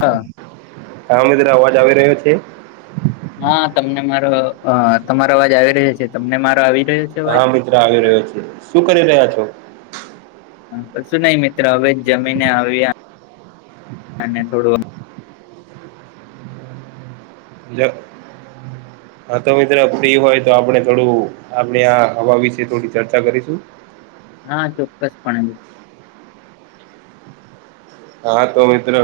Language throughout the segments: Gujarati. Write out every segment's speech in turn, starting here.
હા. હા મિત્ર અવાજ આવી રહ્યો છે? હા તમને મારો અ તમારો અવાજ આવી રહ્યો છે તમને મારો આવી રહ્યો છે? અવાજ હા મિત્ર આવી રહ્યો છે. શું કરી રહ્યા છો? કશું નઈ મિત્ર હવે જ જમીને આવ્યા અને થોડું જ. હા તો મિત્ર ફ્રી હોય તો આપણે થોડું આપની આ હવા વિશે થોડી ચર્ચા કરીશું? હા ચોક્કસ પણે. હા તો મિત્ર.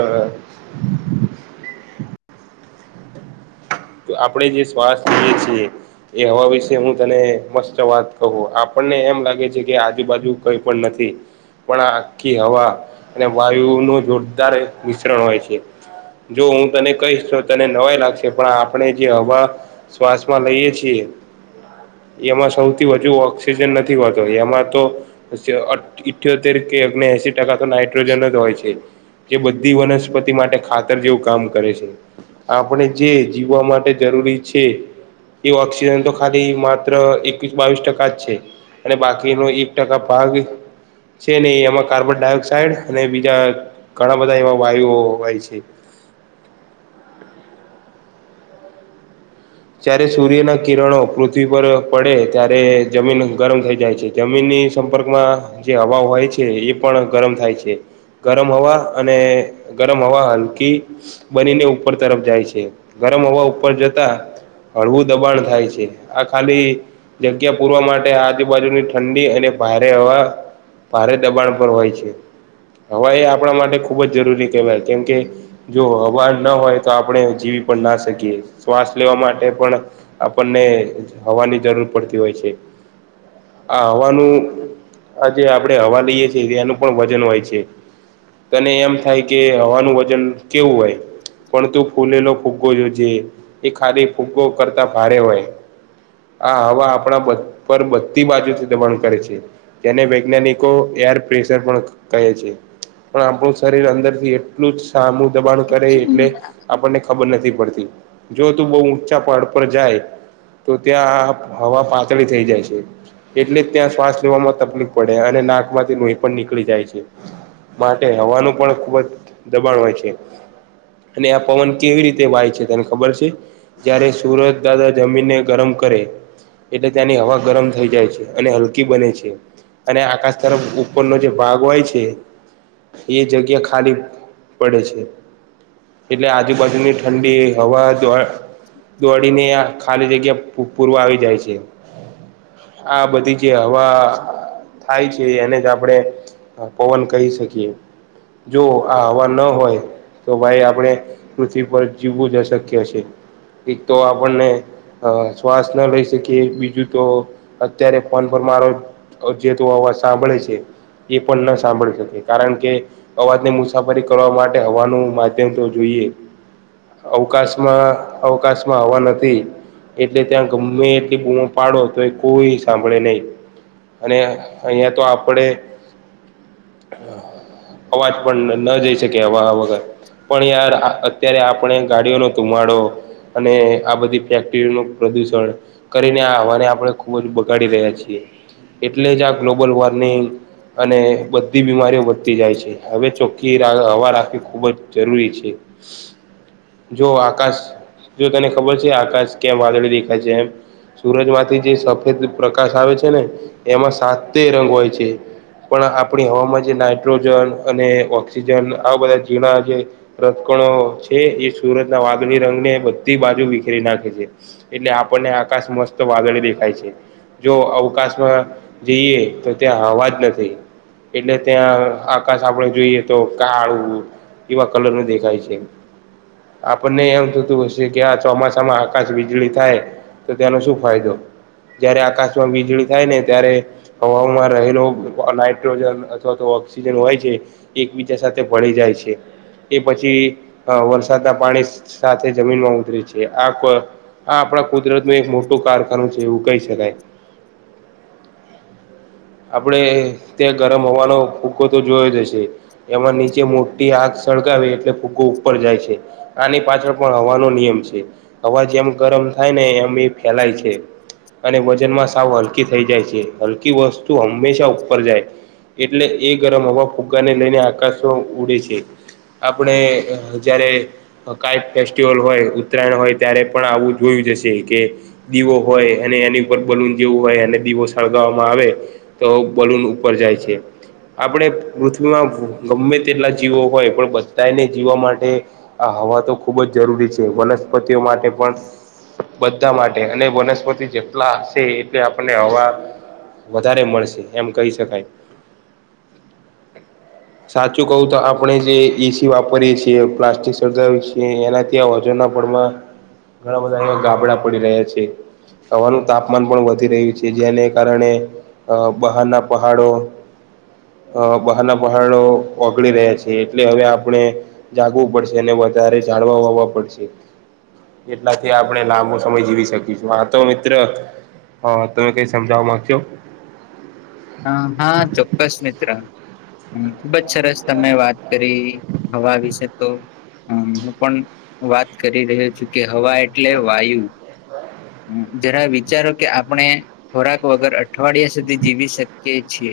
તો આપણેે જે શ્વાસ લઈએ છીએ. એ હવા વિશે હું તને મસ્ત વાત કહું આપણને એમ લાગે છે કે આજુબાજુ કંઈ પણ નથી. પણ આખી હવા અને વાયુ નું જોરદાર મિશ્રણ હોય છે. જો હું તને કહીશ તો તને નવાઈ લાગશે પણ આપણે જે હવા શ્વાસ માં લઈએ છીએ. એમાં સૌથી વધુ ઓક્સિજન નથી હોતો એમાં તો, ઇઠ્યોતેર કે અગને એશી ટકા તો નાઇટ્રોજન જ હોય છે. જે બધી વનસ્પતિ માટે ખાતર જેવું કામ કરે છે આપણે જે. જીવવા માટે જરૂરી છે. એ ઓક્સિજન તો ખાલી માત્ર એકવીસ, બાવીસ ટકા જ છે. અને બાકીનો એક ટકા ભાગ. છે ને એમાં કાર્બન ડાયોક્સાઇડ અને બીજા ઘણા બધા એવા વાયુઓ હોય છે. જયારે સૂર્યના કિરણો પૃથ્વી પર પડે ત્યારે જમીન ગરમ થઈ જાય છે. જમીનની સંપર્કમાં જે હવા હોય છે એ પણ ગરમ થાય છે. ગરમ હવા અને ગરમ હવા હલકી. બનીને ઉપર તરફ જાય છે ગરમ હવા ઉપર જતા, હળવું દબાણ થાય છે આ ખાલી. જગ્યા પૂરવા માટે આજુબાજુની ઠંડી અને ભારે હવા. ભારે દબાણ પર હોય છે હવે એ આપણા માટે ખુબ જ જરૂરી કહેવાય કેમ કે, જો હવા ના હોય તો આપણે જીવી પણ ના શકીએ શ્વાસ લેવા માટે [unintelligible] આપણને હવાની જરૂર પડતી હોય છે. આ હવાનું આ જે આપણેે હવા લઈએ છીએ, એનું પણ વજન હોય છે. તને એમ થાય કે હવાનું વજન કેવું હોય? પણ તું ફૂલેલો ફુગ્ગો જોજે એ ખાલી ફુગ્ગો કરતા ભારે હોય. આ હવા આપણા પર બધી બાજુથી દબાણ કરે છે. જેને વૈજ્ઞાનિકો એર પ્રેશર પણ કહે છે. પણ આપણું શરીર અંદરથી એટલું જ સામું દબાણ કરે, એટલે આપણને ખબર નથી પડતી જો તું બહુ ઊંચા પહાડ પર જાય તો ત્યાં હવા પાતળી થઈ જાય છે. એટલે જ ત્યાં શ્વાસ લેવામાં તકલીફ પડે અને નાક માંથી લોહી પણ નીકળી જાય છે. માટે હવાનું પણ ખૂબ જ દબાણ હોય છે. અને આ પવન કેવી રીતે વાય છે, તને ખબર છે? જ્યારે સુરજ દાદા જમીનને ગરમ કરે. એટલે ત્યાંની હવા ગરમ થઈ જાય છે અને હલકી બને છે. અને આકાશ તરફ ઉપરનો જે ભાગ હોય છે. એ જગ્યા ખાલી પડે છે. એટલે આજુબાજુની ઠંડી હવા જો હ. દોડી ને ખાલી જગ્યા પૂરવા આવી જાય છે. આ બધી જે હવા થાય છે, એને જ આપણે હા પવન કહી શકીએ જો આ હવા ન હોય તો ભાઈ આપણે પૃથ્વી પર જીવવું જ અશક્ય છે. એક તો આપણને હ શ્વાસ ન લઈ શકે બીજું તો અત્યારે ફોન પર મારો જે તો અવાજ સાંભળે છે એ પણ ના સાંભળી શકે કારણ કે અવાજ ની મુસાફરી કરવા માટે હવાનું માધ્યમ તો જોઈએ. અવકાશમાં અવકાશમાં હવા નથી. એટલે ત્યાં ગમે એટલી બૂમો પાડો તો એ કોઈ સાંભળે નહીં. અને અહિયાં તો આપડે [inaudible] અવાજ પણ ન જઈ શકે હવા વગર. પણ યાર આ અત્યારે આપણે ગાડીઓનો ધુમાડો અને આ બધી ફેક્ટરીનું પ્રદુષણ કરીને આ હવાને આપણે ખૂબ જ બગાડી રહ્યા છીએ એટલે જ આ ગ્લોબલ વોર્મિંગ અને બધી બીમારીઓ વધતી જાય છે હવે ચોખ્ખી હવા રાખવી ખૂબ જ જરૂરી છે જો આકાશ જો તને ખબર છે આકાશ કે વાદળી દેખાય છે એમ. સુરજ માંથી જે સફેદ પ્રકાશ આવે છે ને એમાં સાતે રંગ હોય છે. પણ આપણી હવામાં જે નાઇટ્રોજન અને ઓક્સિજન આવા બધા ઝીણા જે રથકણો છે એ સુરત ના વાદળી રંગને બધ બાજુ વિખેરી નાખે છે એટલે આપણને આકાશ મસ્ત વાદળી દેખાય છે. જો અવકાશમાં જઈએ તો ત્યાં હવા જ નથી. એટલે ત્યાં આકાશ આપડે જોઈએ તો કાળું એવા કલર નું દેખાય છે આપણને એમ થતું હશે કે આ ચોમાસામાં આકાશ વીજળી થાય તો તેનો શું ફાયદો? જયારે આકાશમાં વીજળી થાય ને ત્યારે હવામાં રહેલો નાઈટ્રોજન અથવા તો ઓક્સિજન હોય છે. એકબીજા સાથે ભળી જાય છે એ પછી વરસાદના પાણી સાથે જ જમીનમાં ઉતરે છે આ આ આપણા કુદરત ને એક મોટું કારખાનું છે એવું કહી શકાય. [inaudible] આપણેે ત્યાં ગરમ હોવાનો ફૂકો તો જોયો જ હશે. એમાં નીચે મોટી આગ સળગાવી એટલે ફુગો ઉપર જાય છે આની પાછળ પણ હવા નો નિયમ છે હવા જેમ ગરમ થાય ને એમ એ ફેલાય છે અને વજનમાં સાવ હલ થઈ જાય છે. હલકી વસ્તુ હંમેશા ઉપર જાય. એટલે એ ગરમ હવા ફુગ્ગાને લઈને આકાશમાં ઉડે છે. આપણે જ્યારે કાંઈક ફેસ્ટિવલ હોય ઉત્તરાયણ હોય ત્યારે પણ આવું જોયું જશે કે દીવો હોય અને એની ઉપર બલૂન જેવું હોય અને દીવો સળગાવવામાં આવે તો બલૂન ઉપર જાય છે. આપણે પૃથ્વીમાં ગમે તેટલા જીવો હોય પણ બધાને જીવવા માટે આ હવા તો ખુબ જ જરૂરી છે વનસ્પતિઓ માટે પણ બધા માટે અને વનસ્પતિ જેટલા હશે એટલે આપને હવા વધારે મળશે એમ કહી શકાય. સાચું કહું તો આપણે જે એસી વાપરીએ છીએ. પ્લાસ્ટિક સળગાવી કે એનાથી આ ઓજોનના પળમાં ઘણા બધા એ ગાબડા પડી રહ્યા છે. હવાનું તાપમાન પણ વધી રહ્યું છે જેને કારણે અ બહારના પહાડો અ બહારના પહાડો ઓગડીી રહ્યા છે. એટલે હવે આપણે જાગવું પડશે એને વ વધારે જાળવા હોવા પડશે. એટલાથી આપણે લાંબો સમય જીવી શકીએ. તો મિત્ર હ તમે કઈ સમજાવવા માંગશો? હ હા ચોક્કસ મિત્ર. હ ખુબ જ સરસ તમે વાત કરી હવા વિશે તો હું પણ વાત કરી રહ્યો છું. કે હવા એટલે વાયુ. જરા વિચારો કે આપણે ખોરાક વગર અઠવાડિયા સુધી જીવી શકીએ કે છે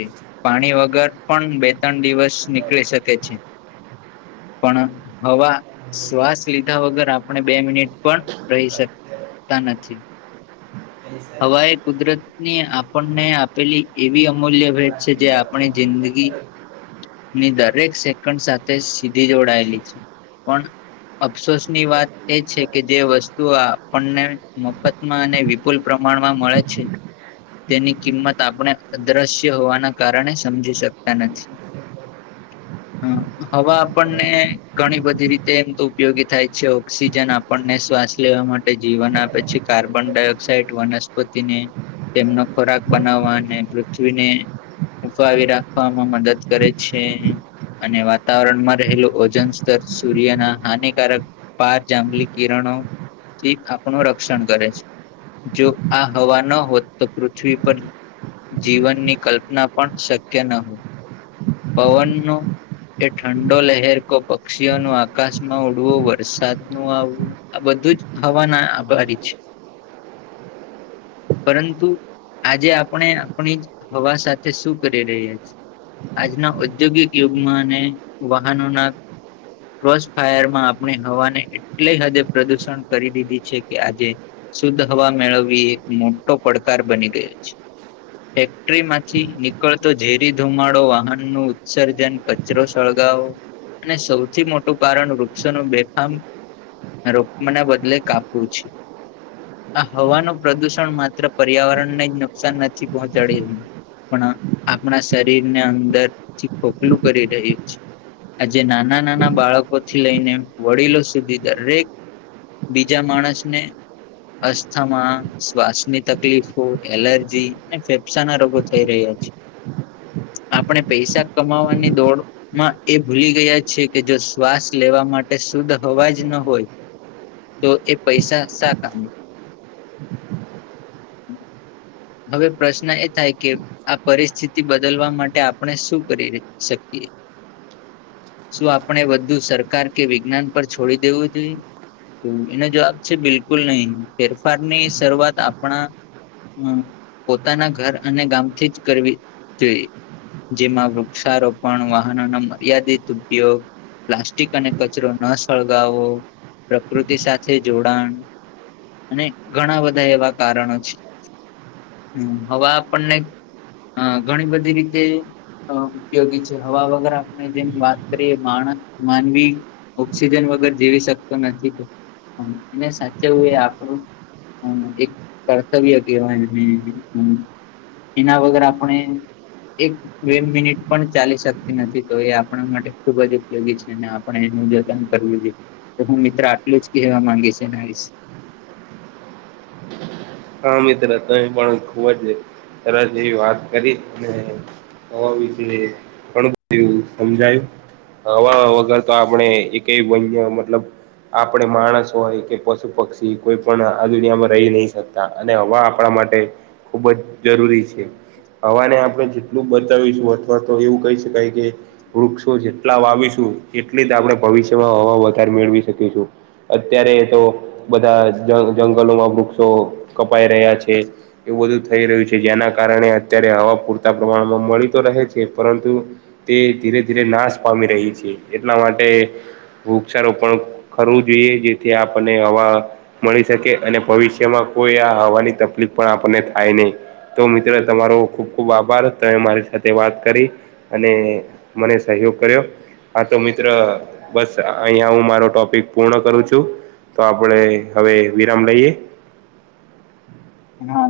પાણી વગર પણ બે ત્રણ દિવસ નીકળી શકે છે. પણ હવા શ્વાસ લીધા વગર આપણે બે મિનિટ પણ રહી શક નથી હવા એ કુદરતની આપણને આપેલી એવી અમૂલ્ય ભેટ છે જે આપણી જિંદગી ની દરેક સેકન્ડ સાથે સીધી જોડાયેલી છે પણ અફસોસની વાત એ છે કે જે વસ્તુ આપણને મફત અને વિપુલ પ્રમાણમાં મળે છે. તેની કિંમત આપણે અદ્રશ્ય હોવાના કારણે સમજી શકતા નથી. [inaudible] હમ હવા આપણને ઘણી બધી રીતે એમ તો ઉપયોગી થાય છે. ઓક્સિજન આપણને શ્વાસ લેવા માટે જીવન આપે છે કાર્બન ડાયોક્સાઇડ વનસ્પતિને તેમનો ખોરાક બનાવવા અને પૃથ્વીને ફફાવી રાખવામાં મદદ કરે છે અને વાતાવરણમાં રહેલું ઓજન સ્તર સૂર્યના હાનિકારક પાર જાંબલી કિરણો થી આપણું રક્ષણ કરે છે જો આ હવા ન હોત તો પૃથ્વી પર જીવનની કલ્પના પણ શક્ય ન હોય. પવનો એ ઠંડો લહેર કો પક્ષીઓ નુ આકાશમાં ઉડવું વરસાદ નું આવવું. આ બધું જ હવાના આભારી છે. પરંતુ આજે આપણે આપણી હવા સાથે શું કરી રહ્યા છીએ. આજના ઔદ્યોગિક યુગમાં અને વાહનોના ક્રોસ ફાયર માં આપણે હવાને એટલી હદે પ્રદુષણ કરી દીધી છે કે આજે શુદ્ધ હવા મેળવવી એક મોટો પડકાર બની ગયો છે. ફેક્ટરી માંથી નીકળતો ઝેરી ધુમાડો વાનનું ઉત્સર્જન કચરો સળગાવો અને સૌથી મોટું કારણ વૃક્ષનું બેફામ રોપવાના બદલે કાપવું છે. આ હવાનું પ્રદુષણ માત્ર પર્યાવરણને જ નુકસાન નથી પહોંચાડી રહ્યું પણ આપણા શરીર ને અંદર થી ખોખલું કરી રહ્યું છે આજે નાના નાના બાળકોથી લઈને વડીલો સુધી દરેક બીજા માણસને અસ્થામાં શ્વાસની તકલીફો એલર્જી અને ફેફસા ના રોગો થઈ રહ્યા છે આપણે પૈસા કમાવાની દોડ માં એ ભૂલી ગયા છે કે જો શ્વાસ લેવા માટે શુદ્ધ હવા જ ન હોય તો એ પૈસા સા કમના [inaudible] હવે પ્રશ્ન એ થાય કે આ પરિસ્થિતિ બદલવા મા આપણે શું કરી ર શકીએ? શું આપણે વધુ સરકાર કે વિજ્ઞાન પર છોડી દેવું જોઈએ? તો એનો જવાબ છે બિલકુલ નહી ફેરફાર ની શરૂઆત આપણા હમ પોતાના ઘર અને ગામથી જ કરવી જોઈએ જેમાં વૃક્ષારોપણ વાહનોનો મર્યાદિત ઉપયોગ પ્લાસ્ટિક અને કચરો ન સળગાવો પ્રકૃતિ સાથે જોડાણ અને ઘણા બધા એવા કારણો છે. હમ હવા આપણને ઘણી બધી રી જે ઉપયોગી છે હવા વગર આપણે જેમ વાત કરીએ માણસ માનવી ઓક્સિજન વગર જીવી શકતો નથી એને સાચે હું એ આપણું હમ એક કર્તવ્ય કહેવાય અને એના વગર આપણે એક બે મિનિટ પણ ચાલી શકતી નથી તો એ આપણા માટે ખુબ જ ઉપયોગી છે અને આ પણ એનું જતન કરવું જોઈએ તો હું મિત્ર આટલું જ કહેવા માંગીસ એના વિશે હા મિત્ર તમે પણ ખુબ જ સર જેવી વાત કરી અને હવા વીસે ઘણુ બધું એ સમજાયું હવા વગર તો આપણે એકય બન મતલબ આપણે માણસ હોય કે પશુ પક્ષી કોઈ પણ આ દુનિયામાં રહી નહી અને હવા આપણા માટે ખુબ જ જરૂરી છે. હવાને આપણે જેટલું બતાવીશું અથવા તો એવું કહી શકાય કે વૃક્ષો જેટલા વાવીશું એટલી જ આપણે ભવિષ્યમાં હવા વધારે મેળવી શકીશું અત્યારે તો બધા જ જંગલોમાં વૃક્ષો કપાઈ રહ્યા છે. એવું બધું થઈ રહ્યું છે જેના કારણે અત્યારે હવા પૂરતા પ્રમાણમાં મળી તો રહે છે પરંતુ તે ધીરે ધીરે નાશ પામી રહી છે એટલા માટે વૃક્ષારોપણ કરવું જોઈએ જેથી આપણને હવા મળી શકે અને ભવિષ્ય જેમાં કોઈ આ હવાની તકલીફ પણ આપણને થાય નહી. તો મિત્રો તમારો ખૂબ ખૂબ આભાર તમે મારી સાથે વાત કરી અને મને સહયોગ કર્યો. હા તો મિત્ર બસ અહીયા હું મારો ટોપિક પૂર્ણ કરું છું. તો આપણે હવે વિરામ લઈએ હા